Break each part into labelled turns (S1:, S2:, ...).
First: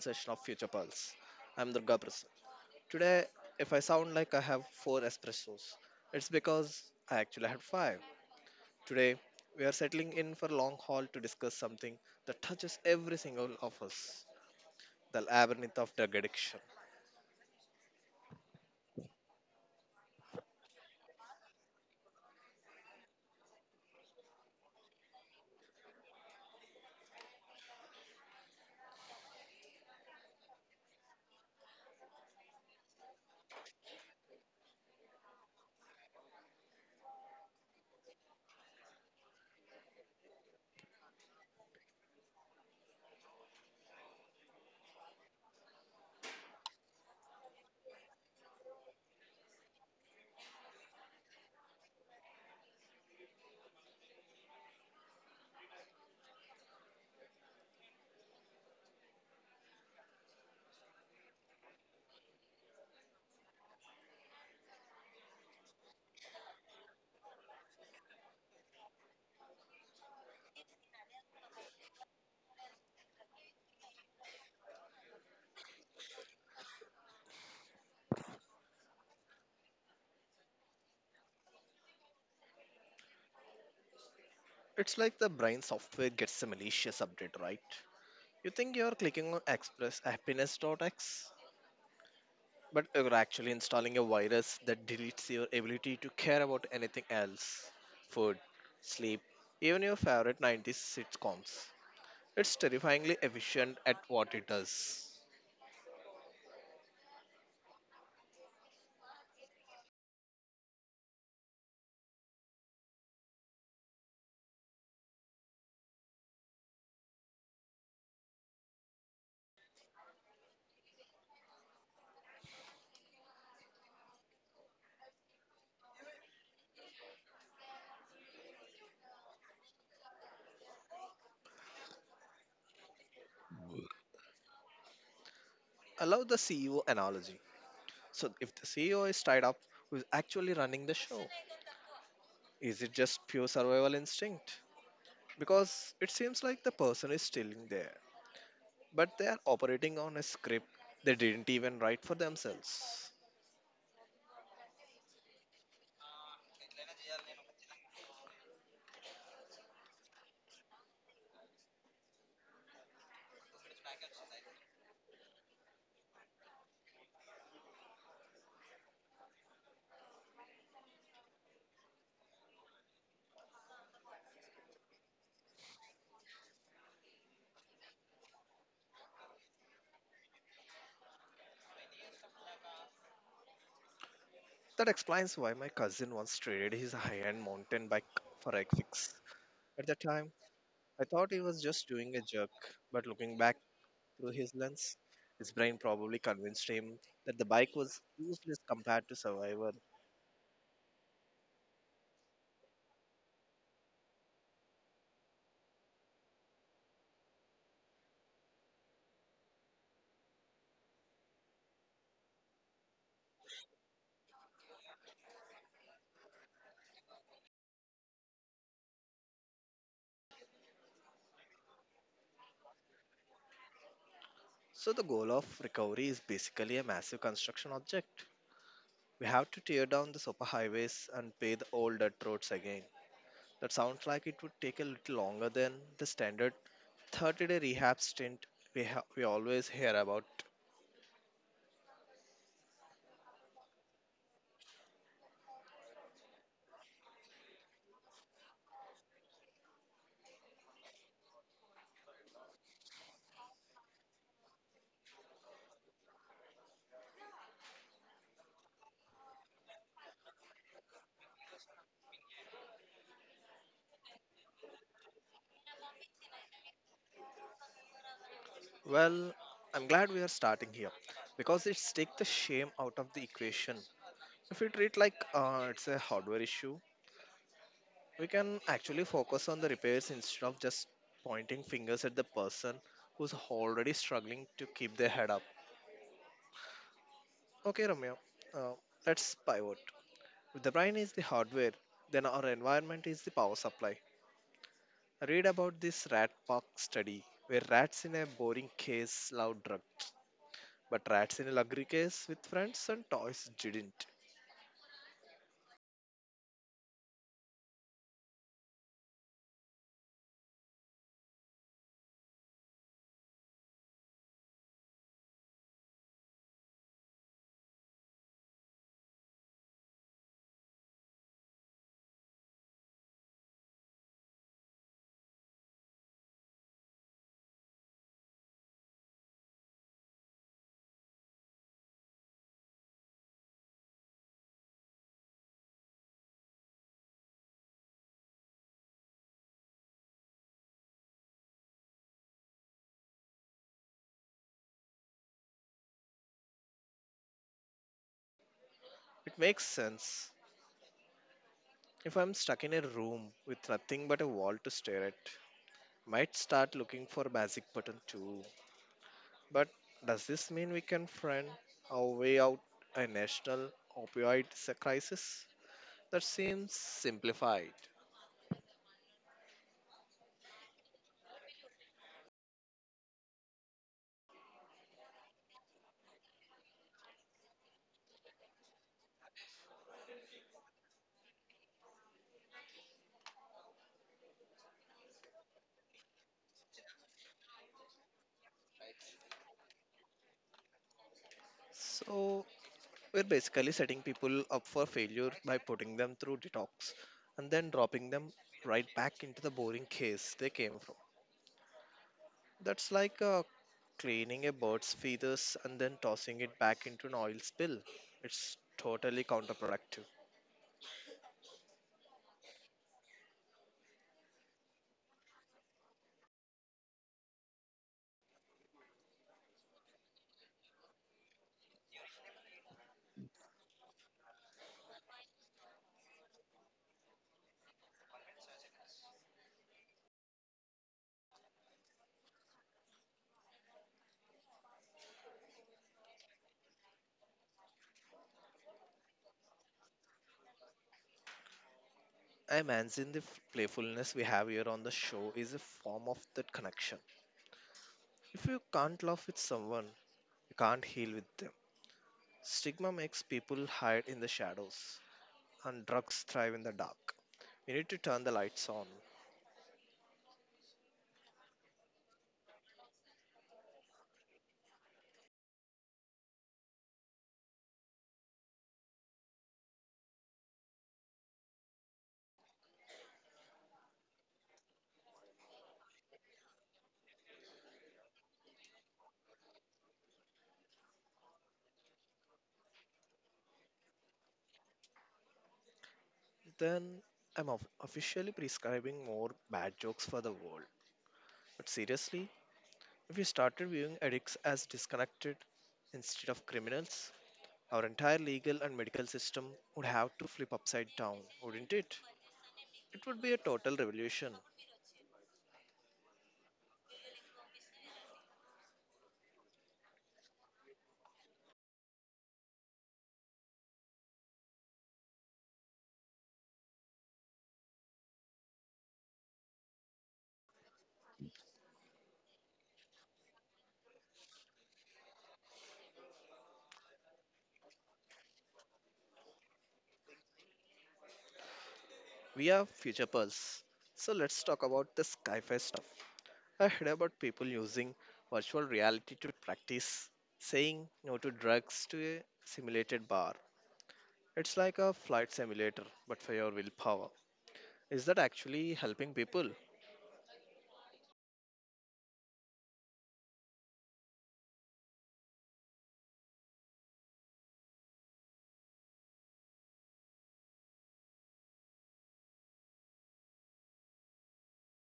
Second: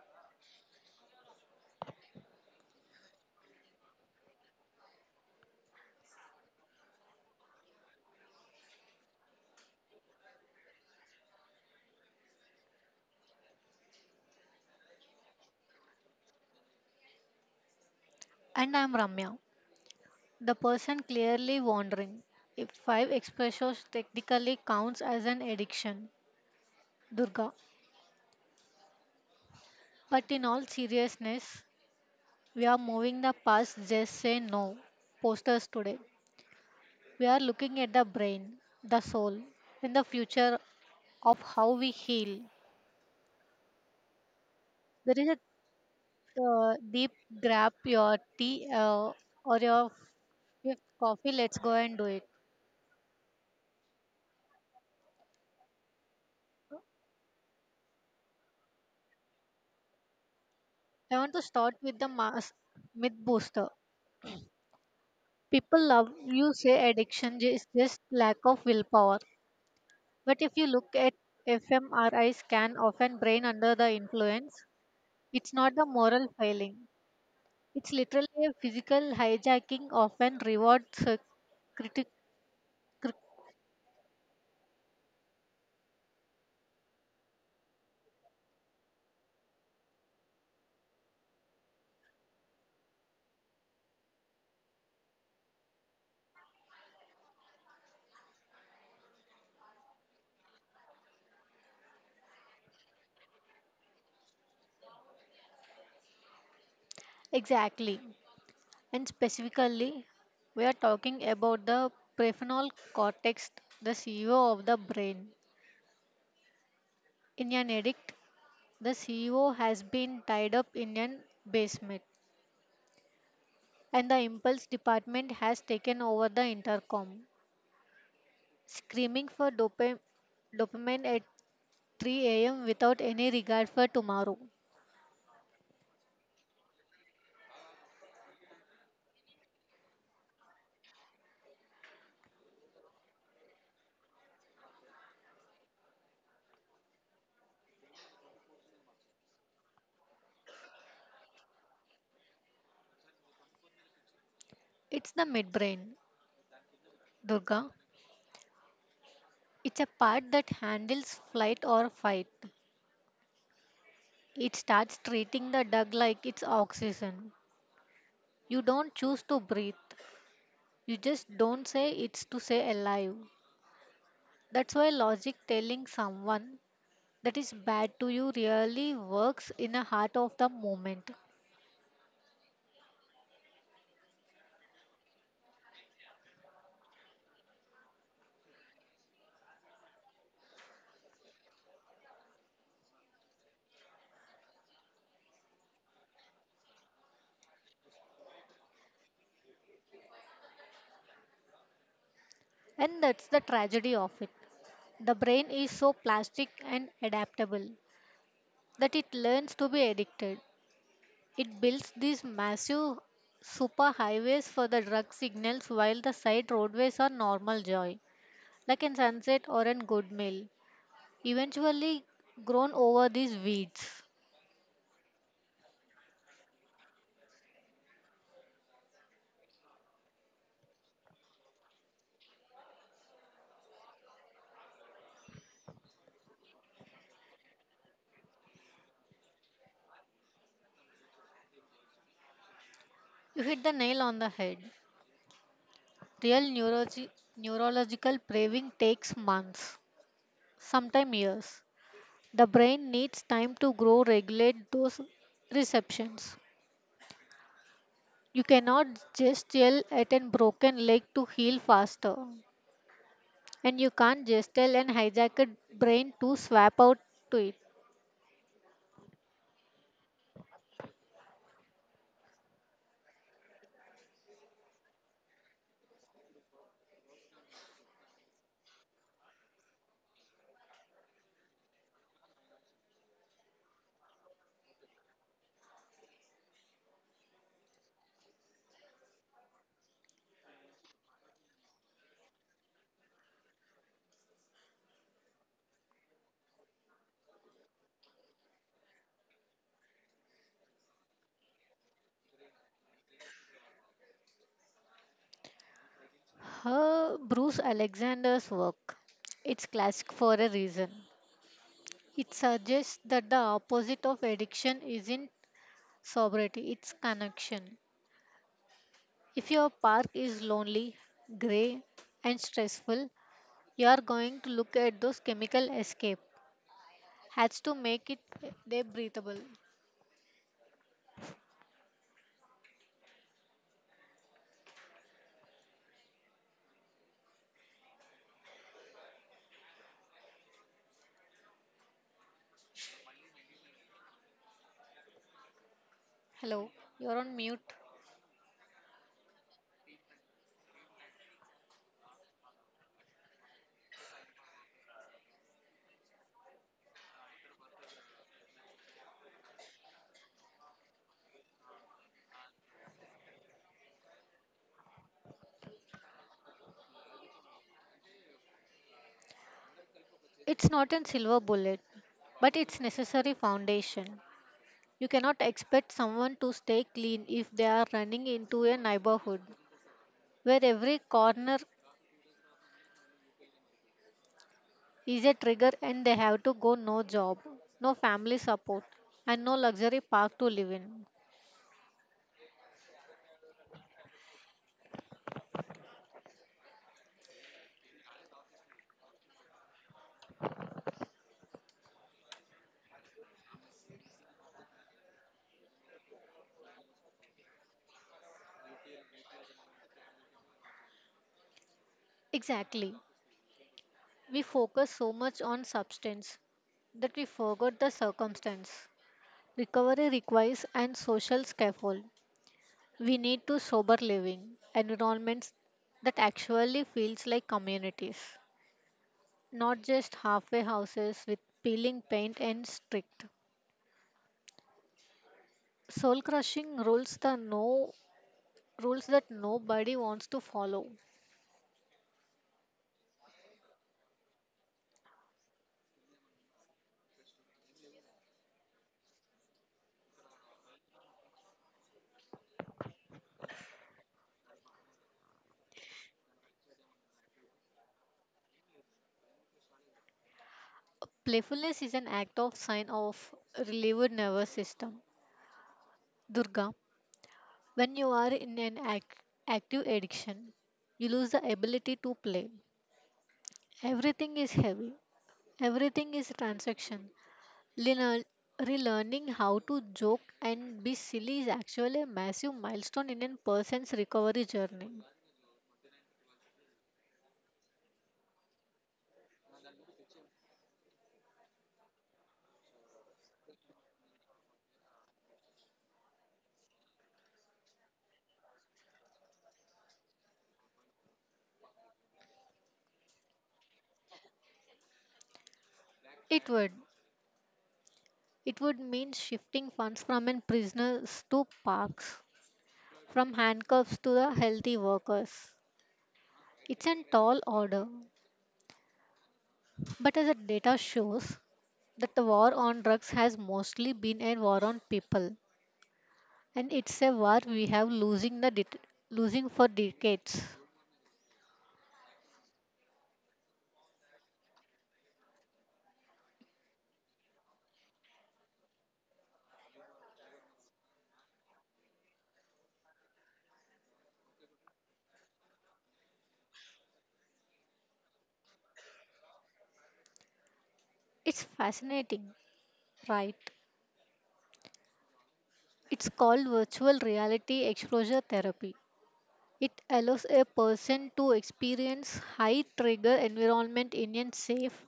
S1: session of Future Pulse. I'm Durga Prasad. Today, if I sound like I have four espressos, it's because I actually had five. Today, we are settling in for a long haul to discuss something that touches every single of us, the labyrinth of drug addiction.
S2: And I'm Ramya, the person clearly wondering if five expressos technically counts as an addiction. Durga. But in all seriousness, we are moving the past just say no posters today. We are looking at the brain, the soul, and the future of how we heal. There is a deep grab your tea or your fifth coffee. Let's go and do it. I want to start with the mass myth booster. People love you say addiction is just lack of willpower. But if you look at fMRI scan of an brain under the influence, it's not a moral failing. It's literally a physical hijacking of an reward critic cri-
S1: It's like the brain software gets a malicious update, right? You think you're clicking on Express Happiness dot X? But you're actually installing a virus that deletes your ability to care about anything else: food, sleep, even your favorite 90s sitcoms. It's terrifyingly efficient at what it does.
S2: exactly. And specifically, we are talking about the prefrontal cortex, the CEO of the brain. In an addict, the CEO has been tied up in an basement and the impulse department has taken over the intercom, screaming for dopamine at 3 a.m. without any regard for tomorrow.
S1: I love the CEO analogy. So, if the CEO is tied up, who's actually running the show? Is it just pure survival instinct? Because it seems like the person is still in there, but they are operating on a script they didn't even write for themselves.
S2: It's the midbrain, Durga. It's a part that handles flight or fight. It starts treating the dog like it's oxygen. You don't choose to breathe. You just don't say it's to say alive. That's why logic telling someone that is bad to you really works in the heart of the moment.
S1: That explains why my cousin once traded his high end mountain bike for a fix. At the time, I thought he was just doing a joke, but looking back through his lens, his brain probably convinced him that the bike was useless compared to survival.
S2: And that's the tragedy of it. The brain is so plastic and adaptable that it learns to be addicted. It builds these massive superhighways for the drug signals while the side roadways are normal joy, like a sunset or a good meal, eventually grown over these weeds.
S1: So, the goal of recovery is basically a massive construction object. We have to tear down the superhighways and pay the old dirt roads again. That sounds like it would take a little longer than the standard 30-day rehab stint we always hear about.
S2: You hit the nail on the head. Real neurological craving takes months, sometimes years. The brain needs time to grow, regulate those receptions. You cannot just yell at a broken leg to heal faster, and you can't just tell an hijacked brain to swap out to it.
S1: Well, I'm glad we are starting here because it's take the shame out of the equation. If we treat like it's a hardware issue, we can actually focus on the repairs instead of just pointing fingers at the person who's already struggling to keep their head up. Okay, Ramya, uh, let's pivot. If the brain is the hardware, then our environment is the power supply. Read about this rat park study where rats in a boring case loud drugs. But rats in a luxury case with friends and toys didn't.
S2: Her Bruce Alexander's work. It's classic for a reason. It suggests that the opposite of addiction isn't sobriety, it's connection. If your park is lonely, grey, and stressful, you are going to look at those chemical escape. Has to make it they breathable. Hello, you're on mute.
S1: It makes sense. If I'm stuck in a room with nothing but a wall to stare at, might start looking for a magic button too. But does this mean we can find our way out a national crisis? That seems simplified.
S2: It's not a silver bullet, but it's necessary foundation. You cannot expect someone to stay clean if they are running into a neighborhood where every corner is a trigger and they have to go no job, no family support, and no luxury park to live in.
S1: So we're basically setting people up for failure by putting them through detox and then dropping them right back into the boring case they came from. That's like cleaning a bird's feathers and then tossing it back into an oil spill. It's totally counterproductive.
S2: Exactly. We focus so much on substance that we forgot the circumstance. Recovery requires an social scaffold. We need to sober living environments that actually feels like communities, not just halfway houses with peeling paint and strict soul crushing rules the no rules that nobody wants to follow.
S1: I imagine the f- playfulness we have here on the show is a form of that connection. If you can't laugh with someone, you can't heal with them. Stigma makes people hide in the shadows, and drugs thrive in the dark. You need to turn the lights on.
S2: Playfulness is an act of sign of relieved nervous system. Durga, when you are in an active addiction, you lose the ability to play. Everything is heavy. Everything is transaction. Learn- Relearning how to joke and be silly is actually a massive milestone in a person's recovery journey.
S1: Then I'm of- officially prescribing more bad jokes for the world. But seriously, If we started viewing addicts as disconnected instead of criminals, our entire legal and medical system would have to flip upside down, wouldn't it? It would be a total revolution.
S2: It would. It would mean shifting funds from in prisoners to parks, from handcuffs to the healthy workers. It's a tall order, but as the data shows, that the war on drugs has mostly been a war on people, and it's a war we have losing the losing for decades.
S1: We are Future Pulse. So let's talk about the Skyfi stuff. I heard about people using virtual reality to practice saying no to drugs to a simulated bar. It's like a flight simulator, but for your willpower. Is that actually helping people?
S2: It's fascinating. Right. It's called virtual reality exposure therapy. It allows a person to experience high trigger environment in a safe,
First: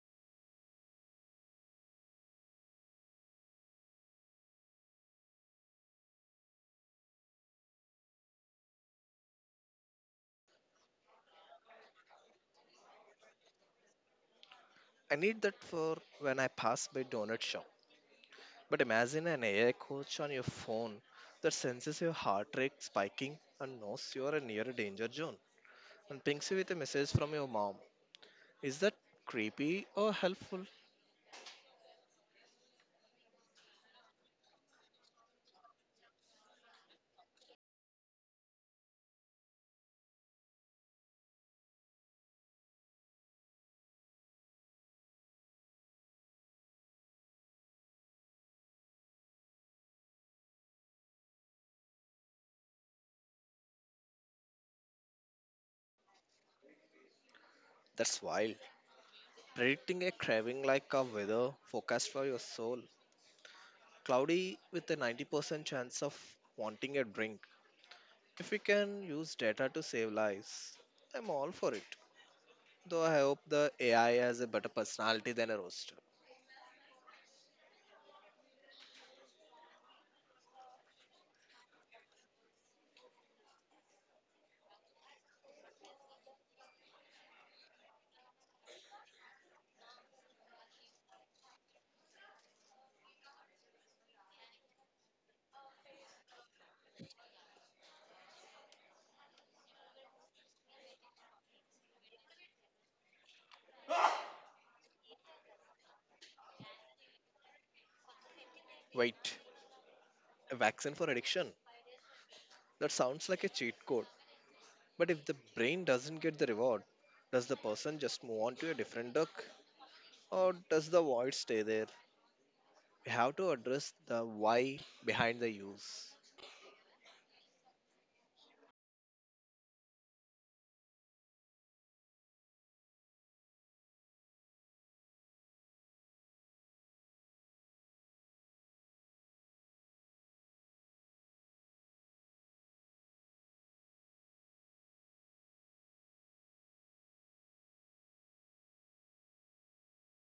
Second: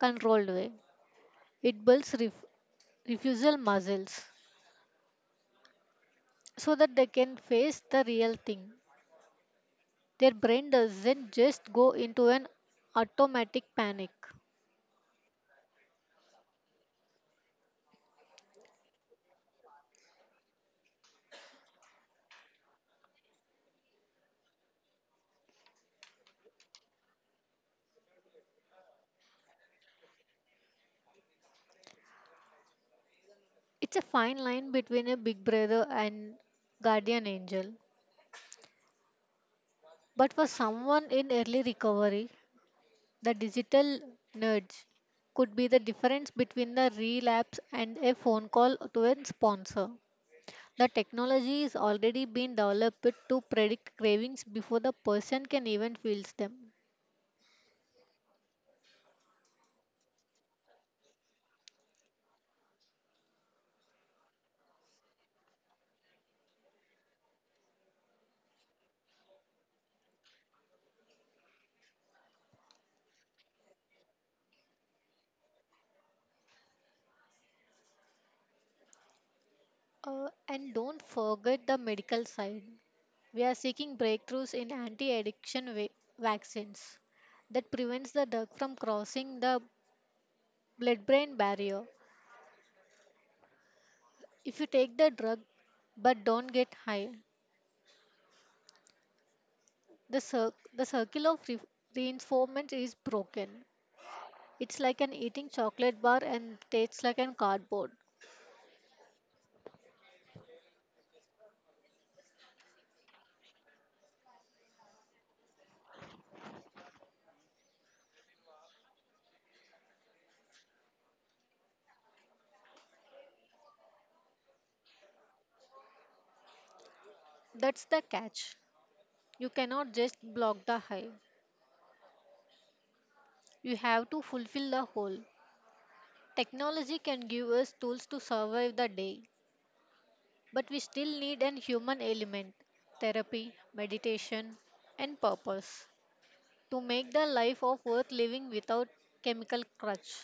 S2: controlled way. It builds refusal muscles so that they can face the real thing. Their brain doesn't just go into an automatic panic.
S1: I need that for when I pass by donut shop But imagine an AI coach on your phone that senses your heart rate spiking and knows you are near a danger zone and pings you with a message from your mom. Is that creepy or helpful?
S2: It's a fine line between a big brother and guardian angel. But for someone in early recovery, the digital nudge could be the difference between the relapse and a phone call to a sponsor. The technology is already being developed to predict cravings before the person can even feel them.
S1: That's wild. Predicting a craving like a weather forecast for your soul. Cloudy with a 90% chance of wanting a drink. If we can use data to save lives, I'm all for it. Though I hope the AI has a better personality than a roaster.
S2: And don't forget the medical side. We are seeking breakthroughs in anti-addiction vaccines that prevents the drug from crossing the blood-brain barrier. If you take the drug but don't get high, the circle of reinforcement is broken. It's like an eating chocolate bar and tastes like an cardboard.
S1: Wait, a vaccine for addiction? That sounds like a cheat code. But if the brain doesn't get the reward, does the person just move on to a different duck or does the void stay there? We have to address the why behind the use.
S2: That's the catch. You cannot just block the high. You have to fulfill the whole. Technology can give us tools to survive the day, but we still need an human element, therapy, meditation, and purpose to make the life of worth living without chemical crutch.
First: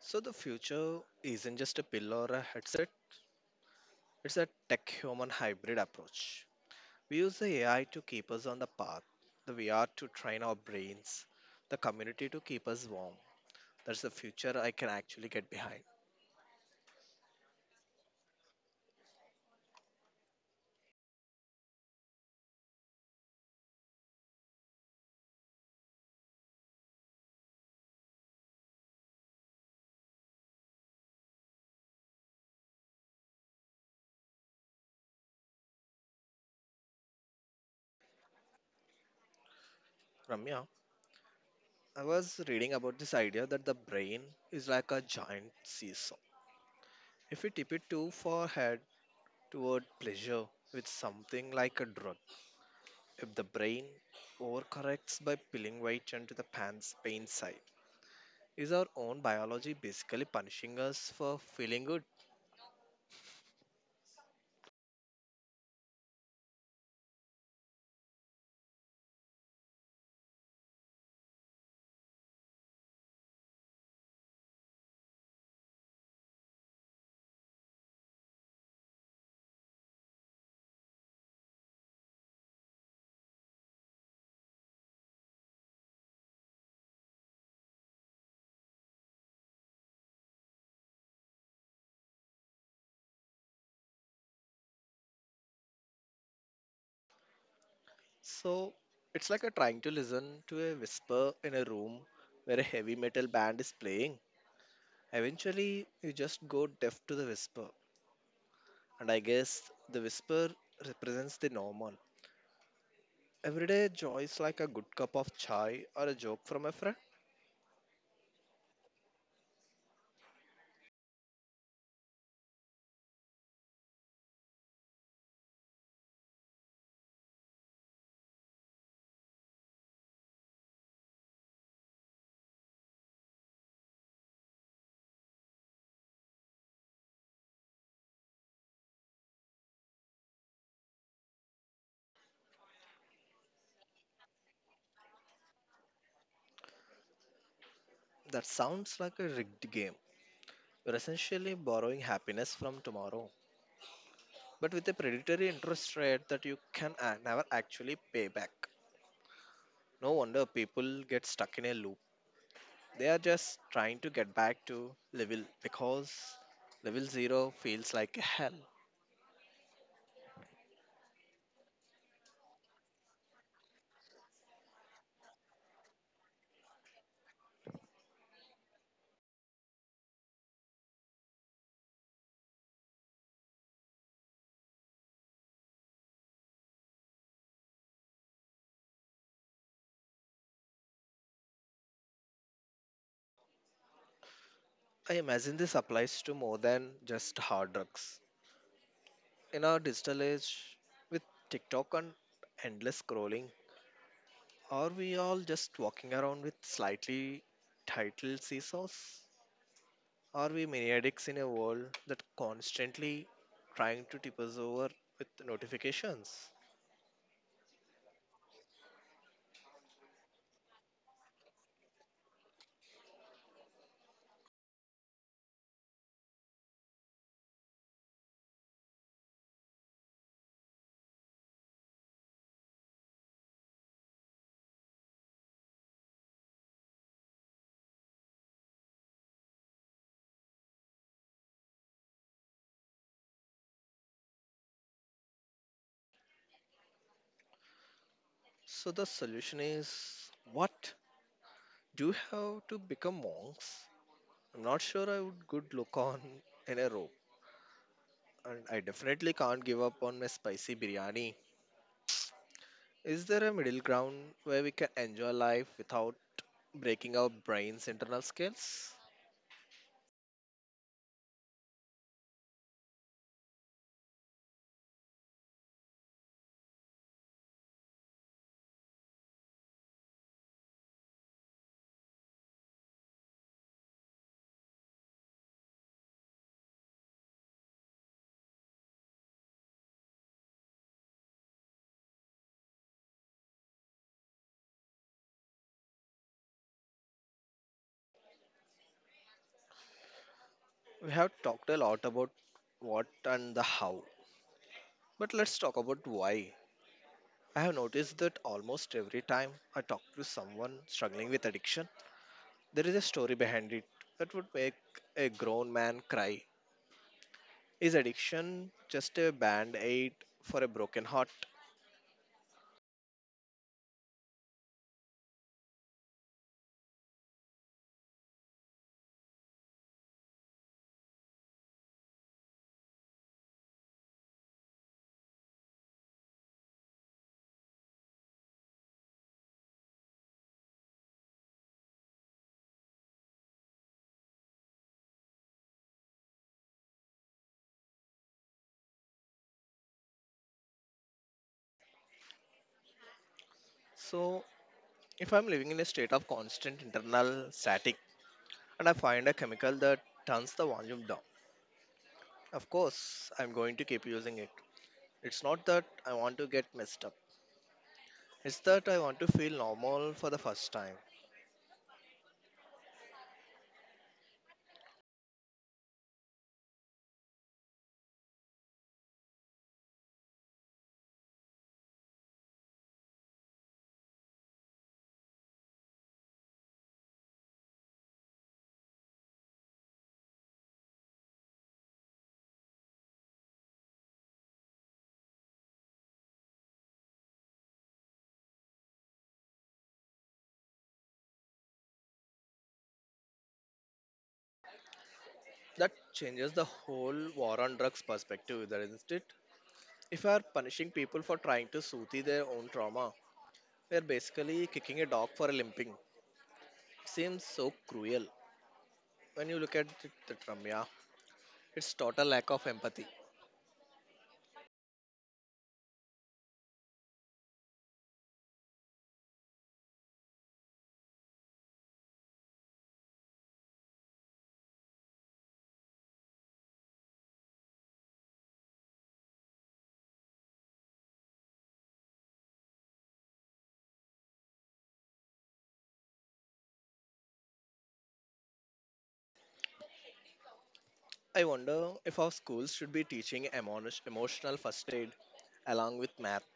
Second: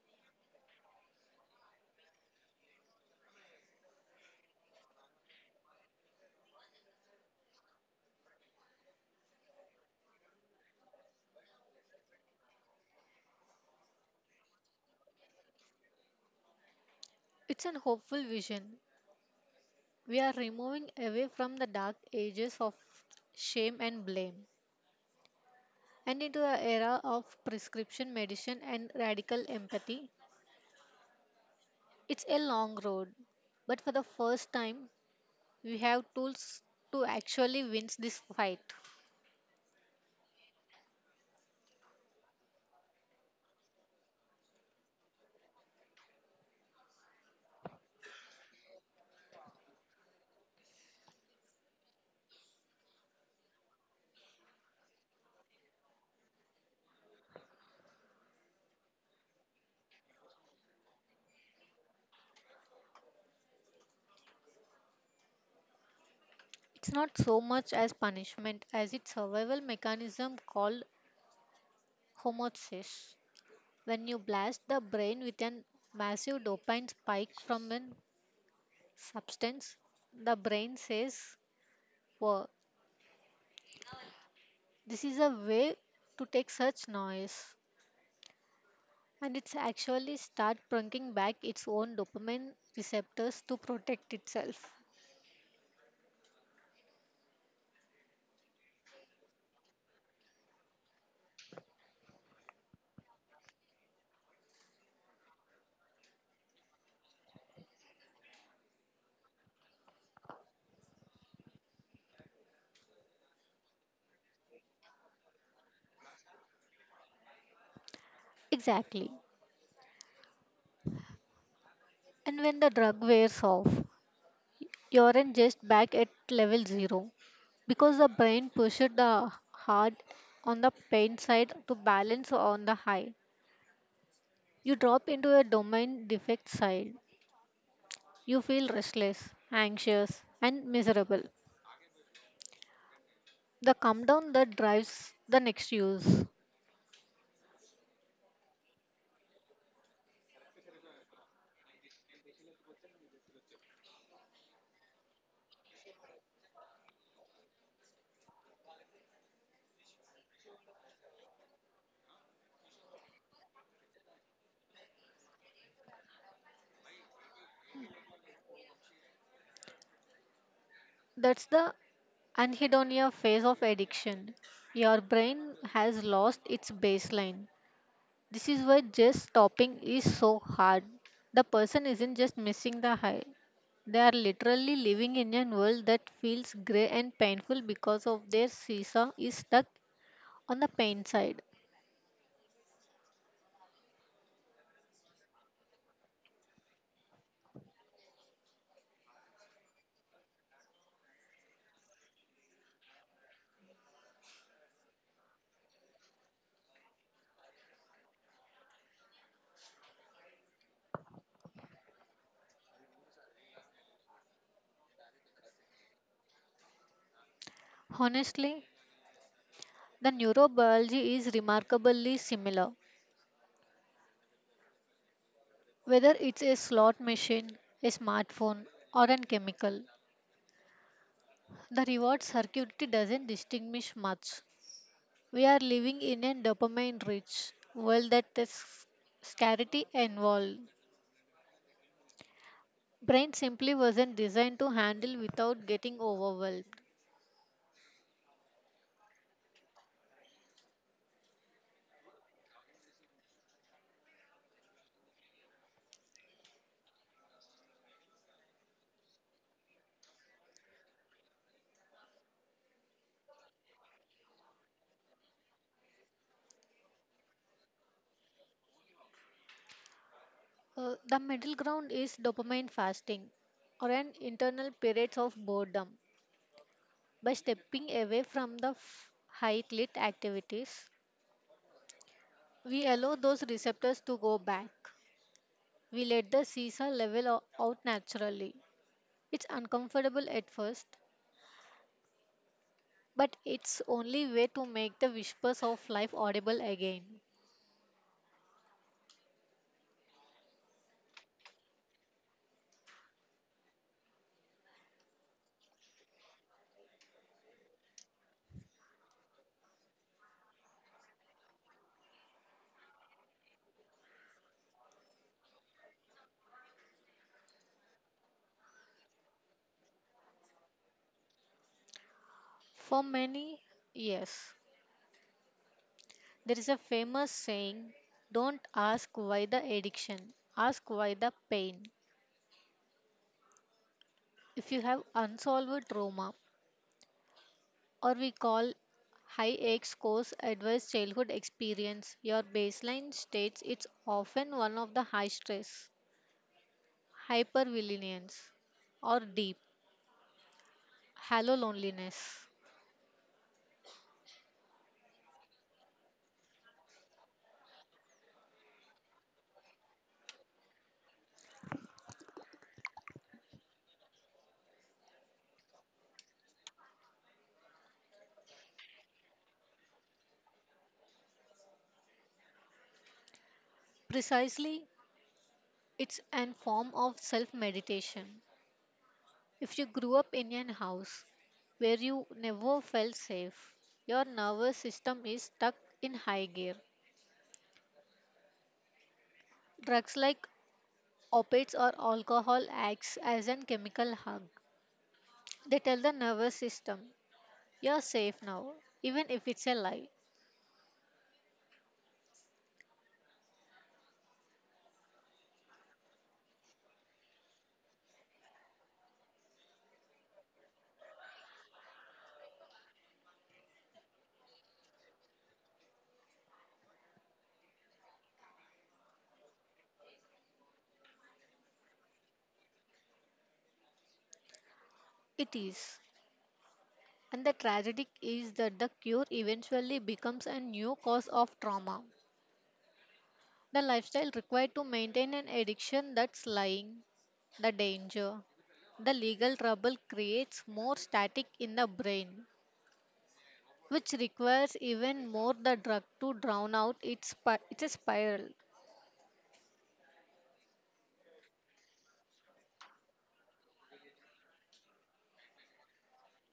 S1: So the future isn't just a pill or a headset, it's a tech human hybrid approach. We use the AI to keep us on the path, the VR to train our brains, the community to keep us warm. That's the future I can actually get behind.
S2: It's an hopeful vision. We are removing away from the dark ages of shame and blame and into the era of prescription medicine and radical empathy. It's a long road, but for the first time, we have tools to actually win this fight.
S1: Ramya, I was reading about this idea that the brain is like a giant seesaw. If we tip it too far head toward pleasure with something like a drug, if the brain overcorrects by pulling weight into the pants pain side, is our own biology basically punishing us for feeling good?
S2: It's not so much as punishment as its survival mechanism called homeostasis. When you blast the brain with a massive dopamine spike from a substance, the brain says, "Whoa, this is a way to take such noise and it's actually start bringing back its own dopamine receptors to protect itself."
S1: So it's like a trying to listen to a whisper in a room where a heavy metal band is playing. Eventually, you just go deaf to the whisper And I guess the whisper represents the normal. Everyday joys like a good cup of chai or a joke from a friend.
S2: Exactly. And when the drug wears off, you aren't just back at level zero because the brain pushed the hard on the pain side to balance on the high. You drop into a domain defect side. You feel restless, anxious, and miserable. The come down that drives the next use.
S1: That sounds like a rigged game. You're essentially borrowing happiness from tomorrow, but with a predatory interest rate that you can a- never actually pay back. No wonder people get stuck in a loop. They are just trying to get back to level because level zero feels like hell.
S2: That's the anhedonia phase of addiction. Your brain has lost its baseline. This is why just stopping is so hard. The person isn't just missing the high. They are literally living in a world that feels grey and painful because of their seesaw is stuck on the pain side.
S1: I imagine this applies to more than just hard drugs. In our digital age with TikTok and endless scrolling, are we all just walking around with slightly titled seesaws? Are we maniacs in a world that constantly trying to tip us over with notifications?
S2: Honestly, the neurobiology is remarkably similar. Whether it's a slot machine, a smartphone, or a chemical, the reward circuitry doesn't distinguish much. We are living in a dopamine rich world that is scarcity involved. Brain simply wasn't designed to handle without getting overwhelmed.
S1: So the solution is what? Do you have to become monks? I'm not sure I would good look on in a rope. And I definitely can't give up on my spicy biryani. Is there a middle ground where we can enjoy life without breaking our brain's internal skills.
S2: The middle ground is dopamine fasting or an internal periods of boredom. By stepping away from the high lit activities, we allow those receptors to go back. We let the seesaw level out naturally. It's uncomfortable at first, but it's only way to make the whispers of life audible again.
S1: We have talked a lot about what and the how, but let's talk about why. I have noticed that almost every time I talk to someone struggling with addiction, there is a story behind it that would make a grown man cry. Is addiction just a band aid for a broken heart?
S2: For many, yes. There is a famous saying, don't ask why the addiction, ask why the pain. If you have unsolved trauma, or we call high X course adverse childhood experience, your baseline states it's often one of the high stress, hypervigilance, or deep, hollow loneliness.
S1: So, if I'm living in a state of constant internal static and I find a chemical that turns the volume down, of course, I'm going to keep using it It's not that I want to get messed up. It's that I want to feel normal for the first time.
S2: Precisely, it's an form of self meditation. If you grew up in an house where you never felt safe, your nervous system is stuck in high gear. Drugs like opiates or alcohol acts as an chemical hug. They tell the nervous system, you're safe now, even if it's a lie.
S1: That changes the whole war on drugs perspective, is not it? If we are punishing people for trying to soothe their own trauma, we are basically kicking a dog for a limping. Seems so cruel. When you look at it, that Ramya, it's total lack of empathy.
S2: It is. And the tragedy is that the cure eventually becomes a new cause of trauma. The lifestyle required to maintain an addiction that's lying, the danger. The legal trouble creates more static in the brain, which requires even more the drug to drown out its, it's a spiral.
S1: I wonder if our schools should be teaching emo- emotional first aid along with math.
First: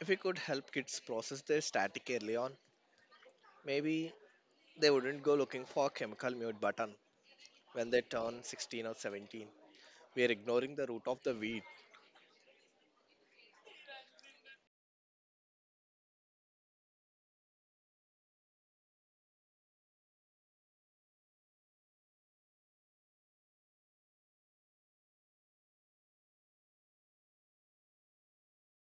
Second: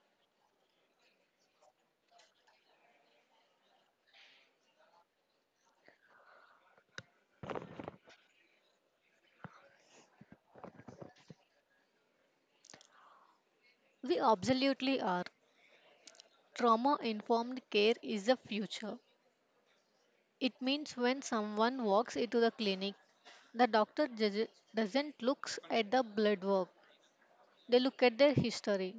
S1: If we could help kids process their static early on, maybe They wouldn't go looking for a chemical mute button when they turn 16 or 17. We are ignoring the root of the weed.
S2: We absolutely are. Trauma informed care is the future. It means when someone walks into the clinic, the doctor doesn't look at the blood work, they look at their history.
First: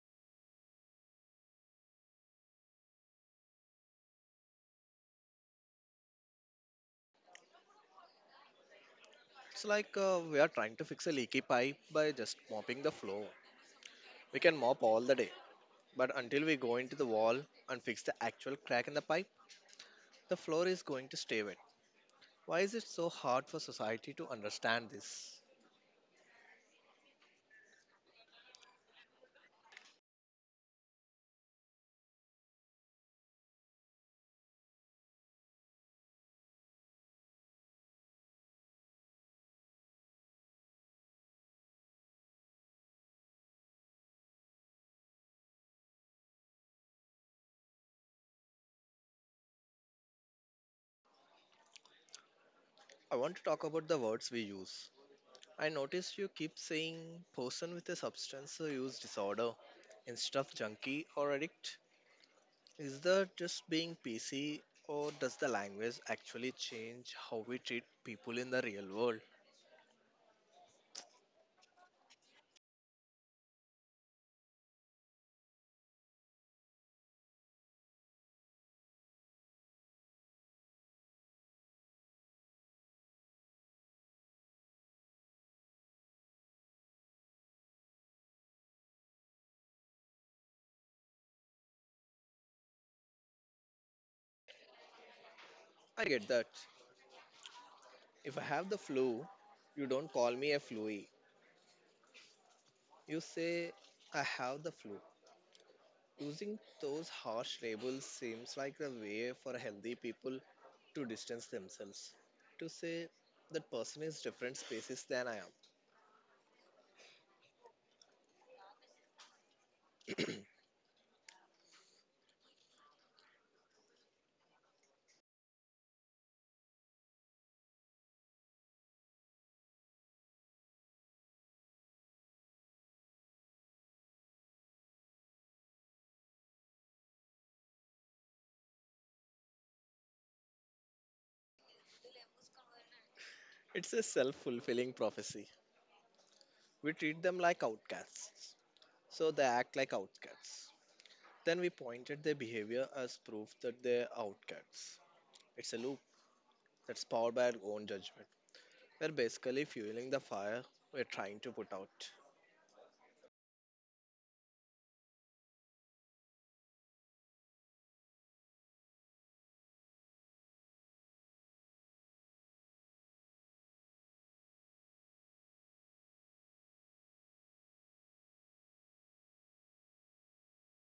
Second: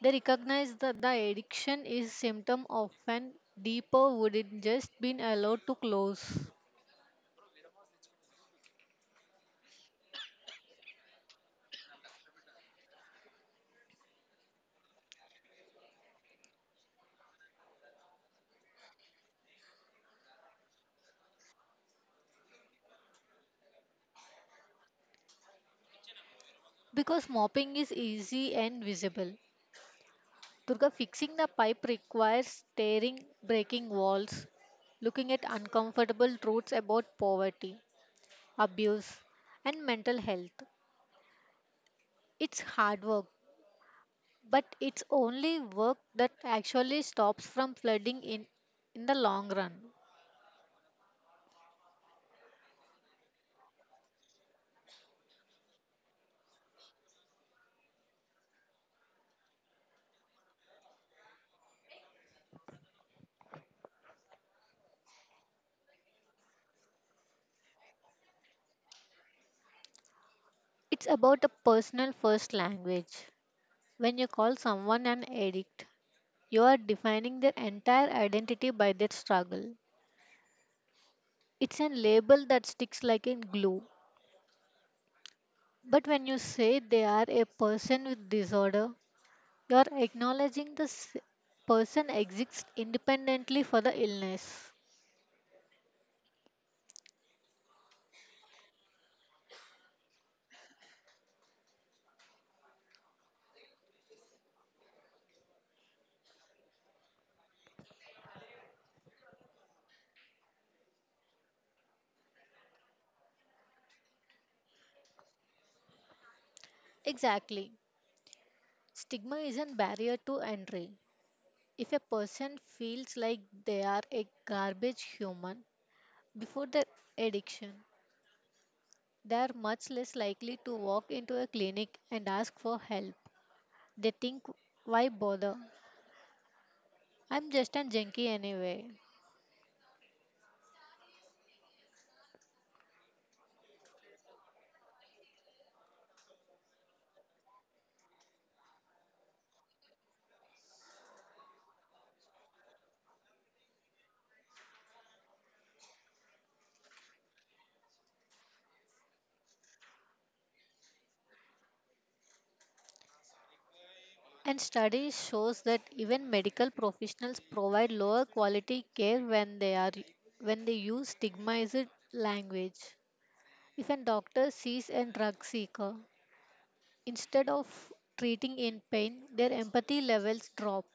S2: They recognize that the addiction is symptom of an deeper wouldn't just been allowed to close
S1: It's like we are trying to fix a leaky pipe by just mopping the floor. We can mop all the day, but until we go into the wall and fix the actual crack in the pipe, the floor is going to stay wet. Why is it so hard for society to understand this?
S2: because mopping is easy and visible. Durga, fixing the pipe requires staring, breaking walls, looking at uncomfortable truths about poverty, abuse, and mental health. It's hard work, but it's only work that actually stops from flooding in the long run.
S1: I want to talk about the words we use. I noticed you keep saying person with a substance use disorder instead of junkie or addict. Is that just being PC, or does the language actually change how we treat people in the real world?
S2: It's about a personal first language. When you call someone an addict, you are defining their entire identity by their struggle. It's a label that sticks like a glue. But when you say they are a person with disorder, you are acknowledging the person exists independently for the illness.
S1: I get that. If I have the flu, you don't call me a fluey. You say, I have the flu. Using those harsh labels seems like the way for healthy people to distance themselves. To say that person is different species than I am.
S2: Exactly. Stigma is a barrier to entry. If a person feels like they are a garbage human before their addiction, they are much less likely to walk into a clinic and ask for help. They think, why bother? I'm just a junkie anyway.
S1: It's a self fulfilling prophecy. We treat them like outcasts, so they act like outcasts. Then we pointed their behavior as proof that they're outcasts. It's a loop that's powered by our own judgment. We're basically fueling the fire we're trying to put out.
S2: And studies shows that even medical professionals provide lower quality care when they use stigmatized language. If a doctor sees a drug seeker, instead of treating in pain, their empathy levels drop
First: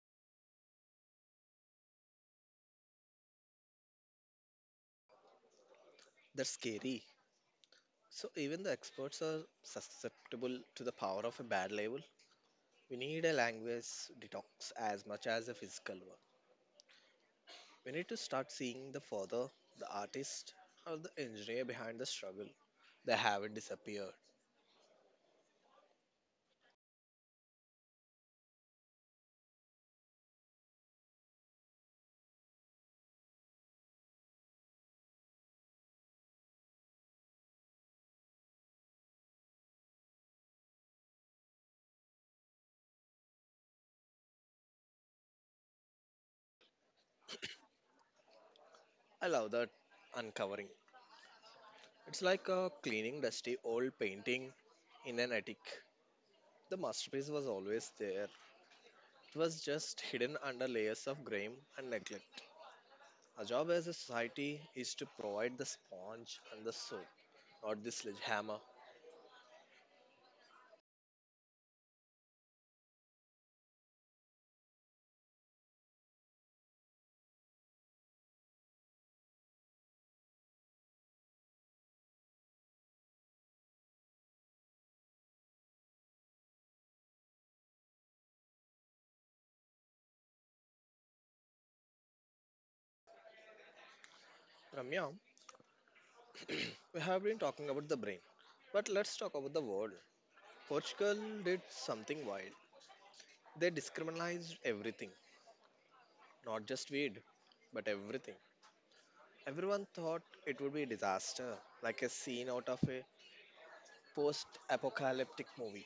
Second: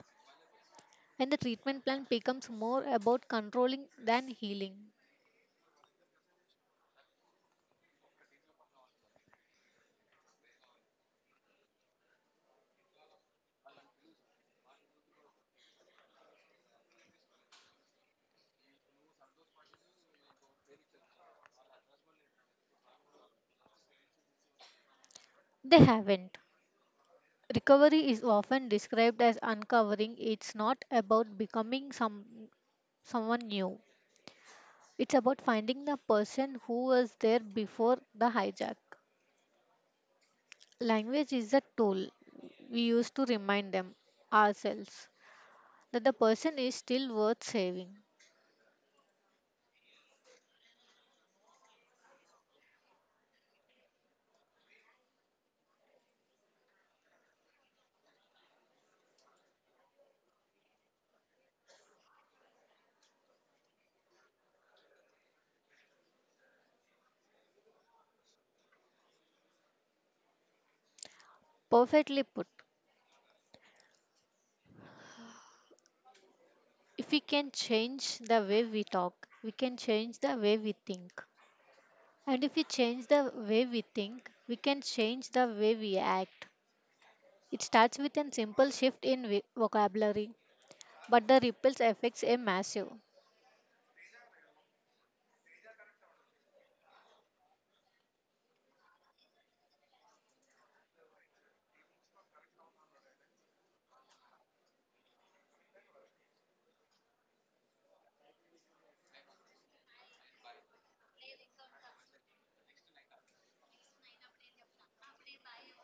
S2: and the treatment plan becomes more about controlling than healing.
S1: That's scary. So even the experts are susceptible to the power of a bad label. We need a language detox as much as a physical one. We need to start seeing the father, the artist, or the engineer behind the struggle. They haven't disappeared.
S2: They haven't. Recovery is often described as uncovering. It's not about becoming someone new. It's about finding the person who was there before the hijack. Language is a tool we use to remind them ourselves that the person is still worth saving.
S1: I love that uncovering. It's like cleaning dusty old painting in an attic. The masterpiece was always there. It was just hidden under layers of grime and neglect. Our job as a society is to provide the sponge and the soap, not the sledgehammer.
S2: Perfectly put. If we can change the way we talk, we can change the way we think. And if we change the way we think, we can change the way we act. It starts with a simple shift in vocabulary, but the ripples effects are massive.
S1: Ramya, we have been talking about the brain, but let's talk about the world. Portugal did something wild. They discriminalized everything, not just weed, but everything. Everyone thought it would be a disaster, like a scene out of a post apocalyptic movie,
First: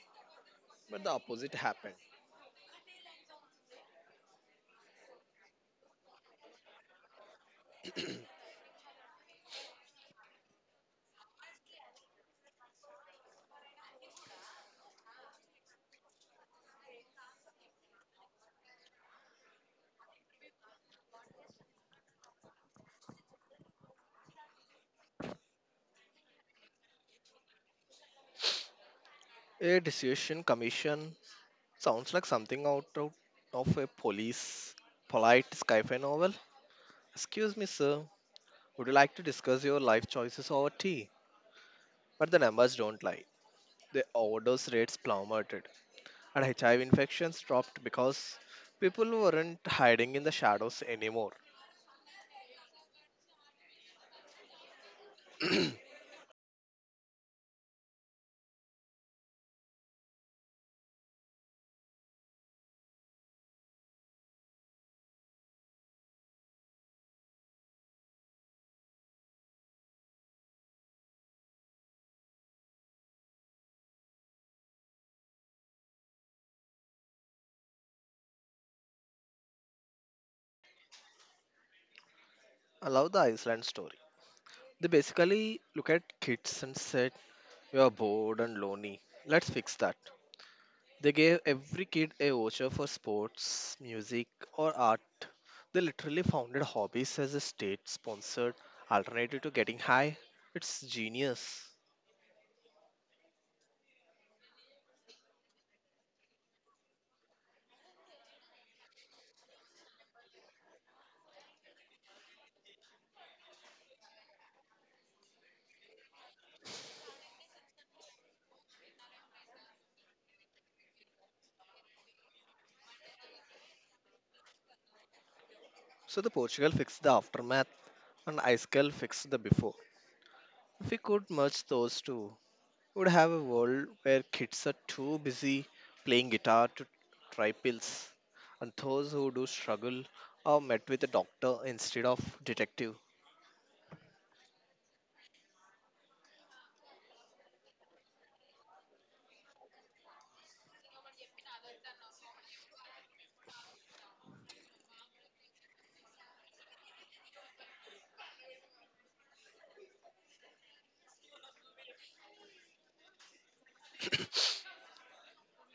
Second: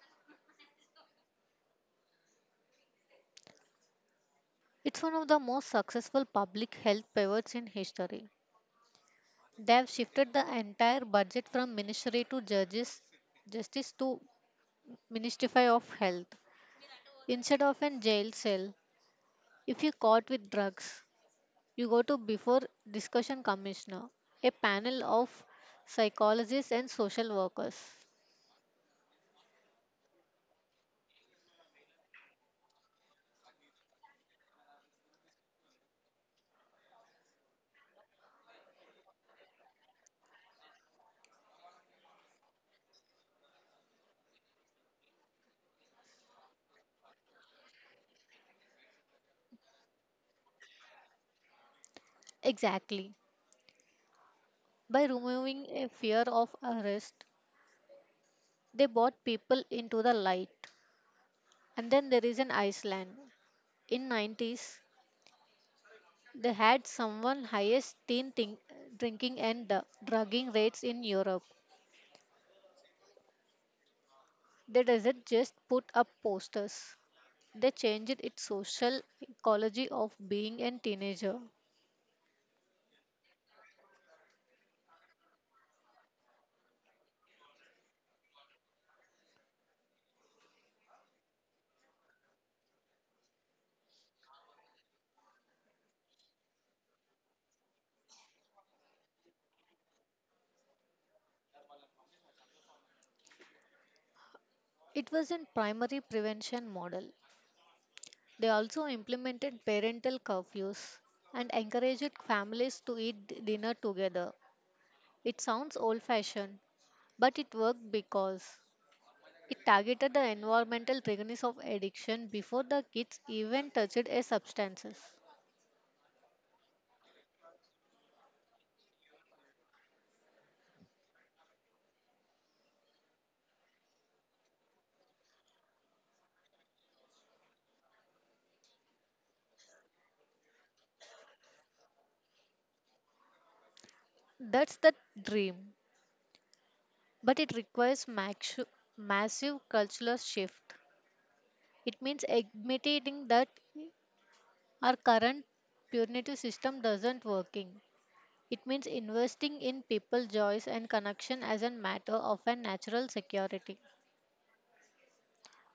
S1: but the opposite happened.
S2: It's one of the most successful public health pivots in history. They have shifted the entire budget from ministry to judges, justice to ministry of health. Instead of a jail cell, if you caught with drugs, you go to before discussion commissioner, a panel of psychologists and social workers.
S1: A decision commission sounds like something out of a police polite sci-fi novel. Excuse me, sir. Would you like to discuss your life choices over tea? But the numbers don't lie. The overdose rates plummeted, and HIV infections dropped because people weren't hiding in the shadows anymore.
S2: Exactly. By removing a fear of arrest, they brought people into the light. And then there is an Iceland. In 90s, they had someone highest teen drinking and drugging rates in Europe. They doesn't just put up posters. They changed its social ecology of being a teenager.
S1: I love the Iceland story. They basically look at kids and said, "You are bored and lonely. Let's fix that." They gave every kid a voucher for sports, music, or art. They literally founded hobbies as a state sponsored alternative to getting high. It's genius.
S2: It was a primary prevention model. They also implemented parental curfews and encouraged families to eat dinner together. It sounds old fashioned, but it worked because it targeted the environmental triggers of addiction before the kids even touched a substances.
S1: So the Portugal fixed the aftermath and Icecal fixed the before. If we could merge those two, we would have a world where kids are too busy playing guitar to try pills, and those who do struggle are met with a doctor instead of detective.
S2: That's the dream, but it requires massive cultural shift. It means admitting that our current punitive system doesn't working. It means investing in people joys and connection as a matter of a natural security.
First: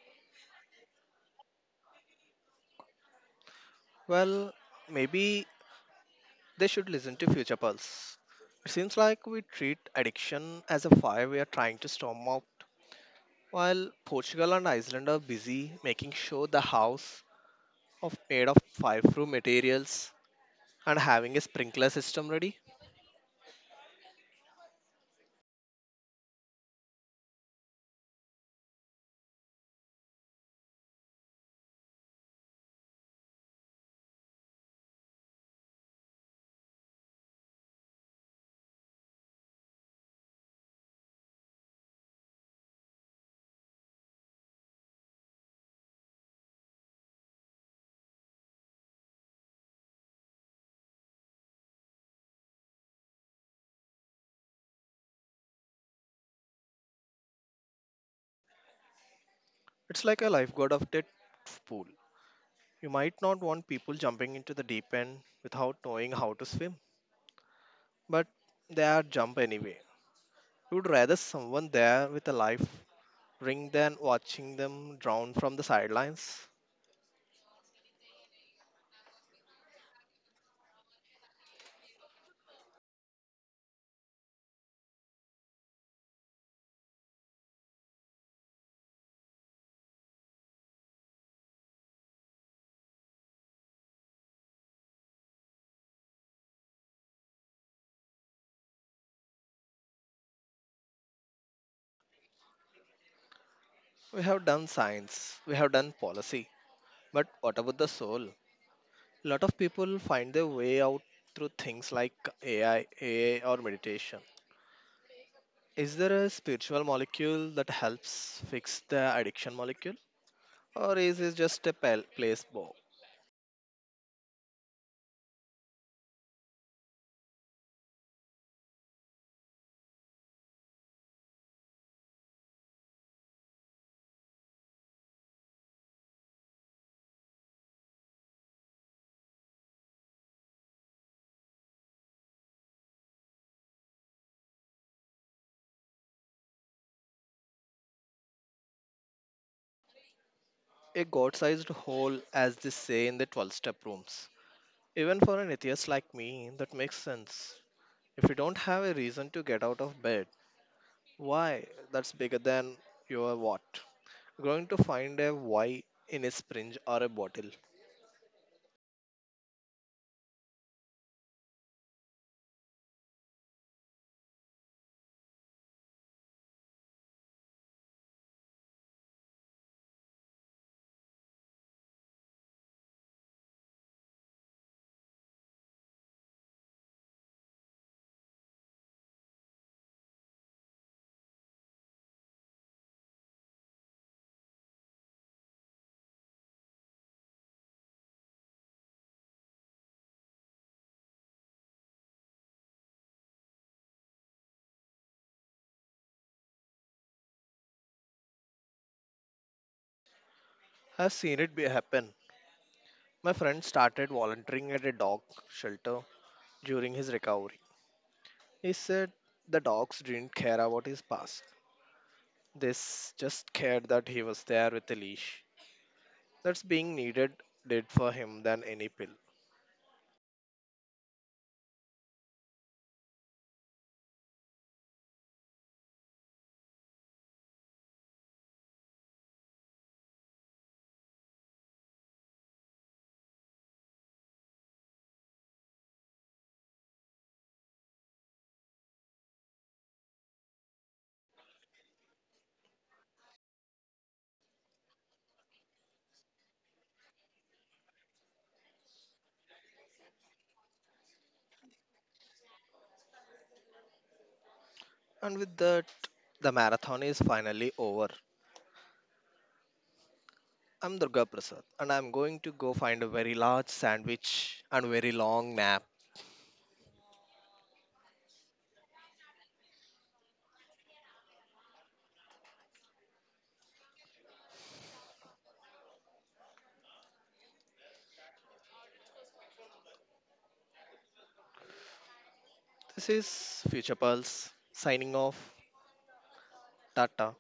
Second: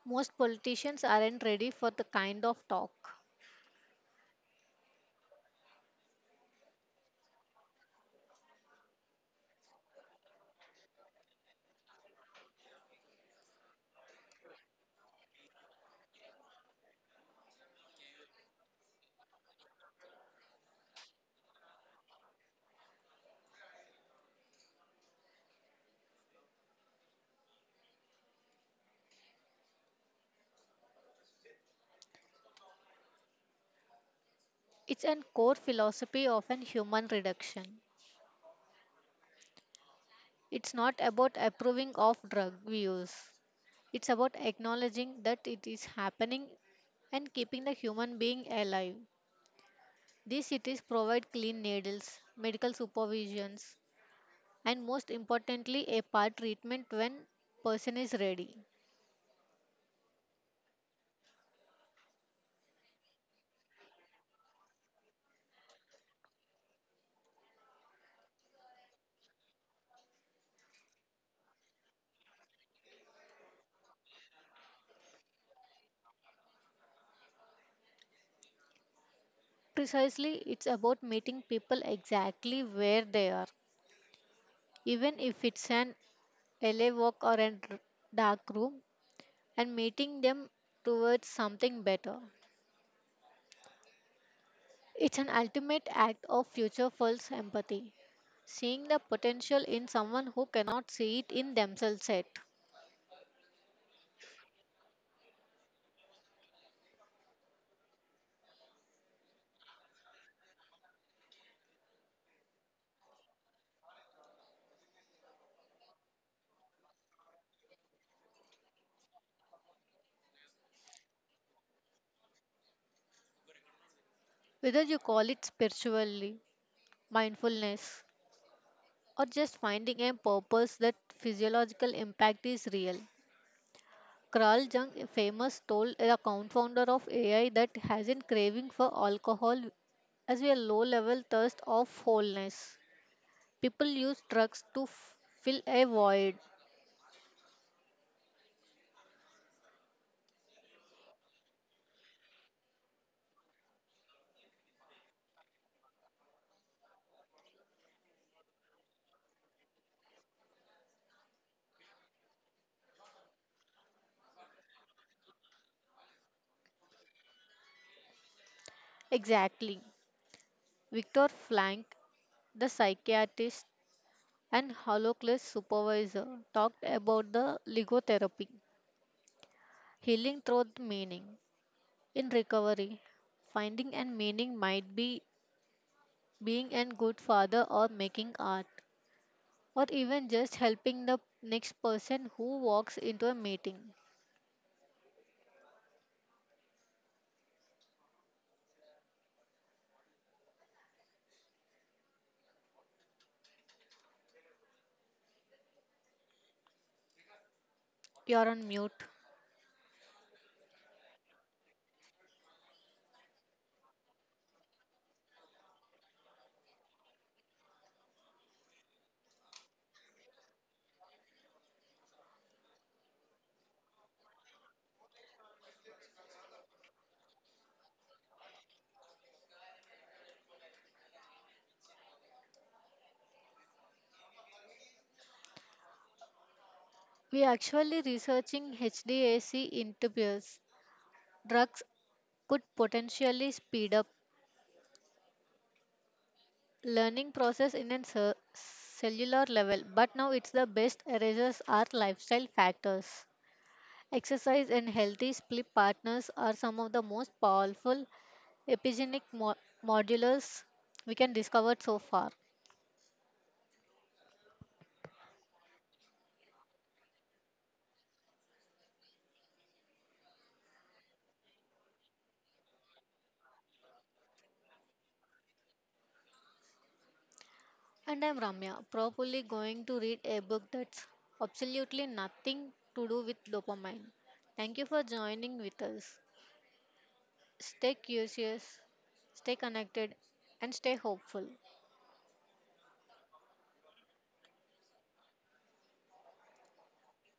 S2: Most politicians aren't ready for the kind of talk.
S1: Well, maybe They should listen to Future Pulse. It seems like we treat addiction as a fire we are trying to storm out, while Portugal and Iceland are busy making sure the house of made of fireproof materials and having a sprinkler system ready.
S2: It's an core philosophy of an human reduction. It's not about approving of drug use. It's about acknowledging that it is happening and keeping the human being alive. These cities provide clean needles, medical supervisions, and most importantly a part treatment when person is ready.
S1: It's like a lifeguard of that pool. You might not want people jumping into the deep end without knowing how to swim, but they are jump anyway. You would rather someone there with a life ring than watching them drown from the sidelines.
S2: Precisely, it's about meeting people exactly where they are. Even if it's an alley walk or a dark room, and mating them towards something better. It's an ultimate act of future false empathy, seeing the potential in someone who cannot see it in themselves yet.
S1: We have done science, we have done policy, but what about the soul? Lot of people find their way out through things like AI, AA, or meditation. Is there a spiritual molecule that helps fix the addiction molecule? Or is it just a pal- placebo?
S2: Whether you call it spiritually, mindfulness, or just finding a purpose that physiological impact is real. Carl Jung famous told the co-founder of AI that has a craving for alcohol as a low-level thirst of wholeness. People use drugs to fill a void.
S1: A god sized hole, as they say in the 12 step rooms. Even for an atheist like me, that makes sense. If you don't have a reason to get out of bed, Why? That's bigger than your what? Going to find a why in a syringe or a bottle.
S2: Exactly. Victor Frank, the psychiatrist and Holocaust supervisor, talked about the logotherapy, healing through the meaning. In recovery, finding and meaning might be being a good father or making art, or even just helping the next person who walks into a meeting. You're on mute.
S1: I've seen it be happen. My friend started volunteering at a dog shelter during his recovery. He said the dogs didn't care about his past. They s- just cared that he was there with a leash. That's being needed did for him than any pill.
S2: We are actually researching HDAC interviews, drugs could potentially speed up learning process in a cellular level, but now it's the best erasers are lifestyle factors, exercise and healthy sleep partners are some of the most powerful epigenetic modulars we can discover so far.
S1: And with that, the marathon is finally over. I'm Durga Prasad, and I'm going to go find a very large sandwich and very long nap.
S2: And I'm Ramya, probably going to read a book that's absolutely nothing to do with dopamine. Thank you for joining with us. Stay curious, stay connected, and stay hopeful.
S1: This is Future Pulse signing off. Tata.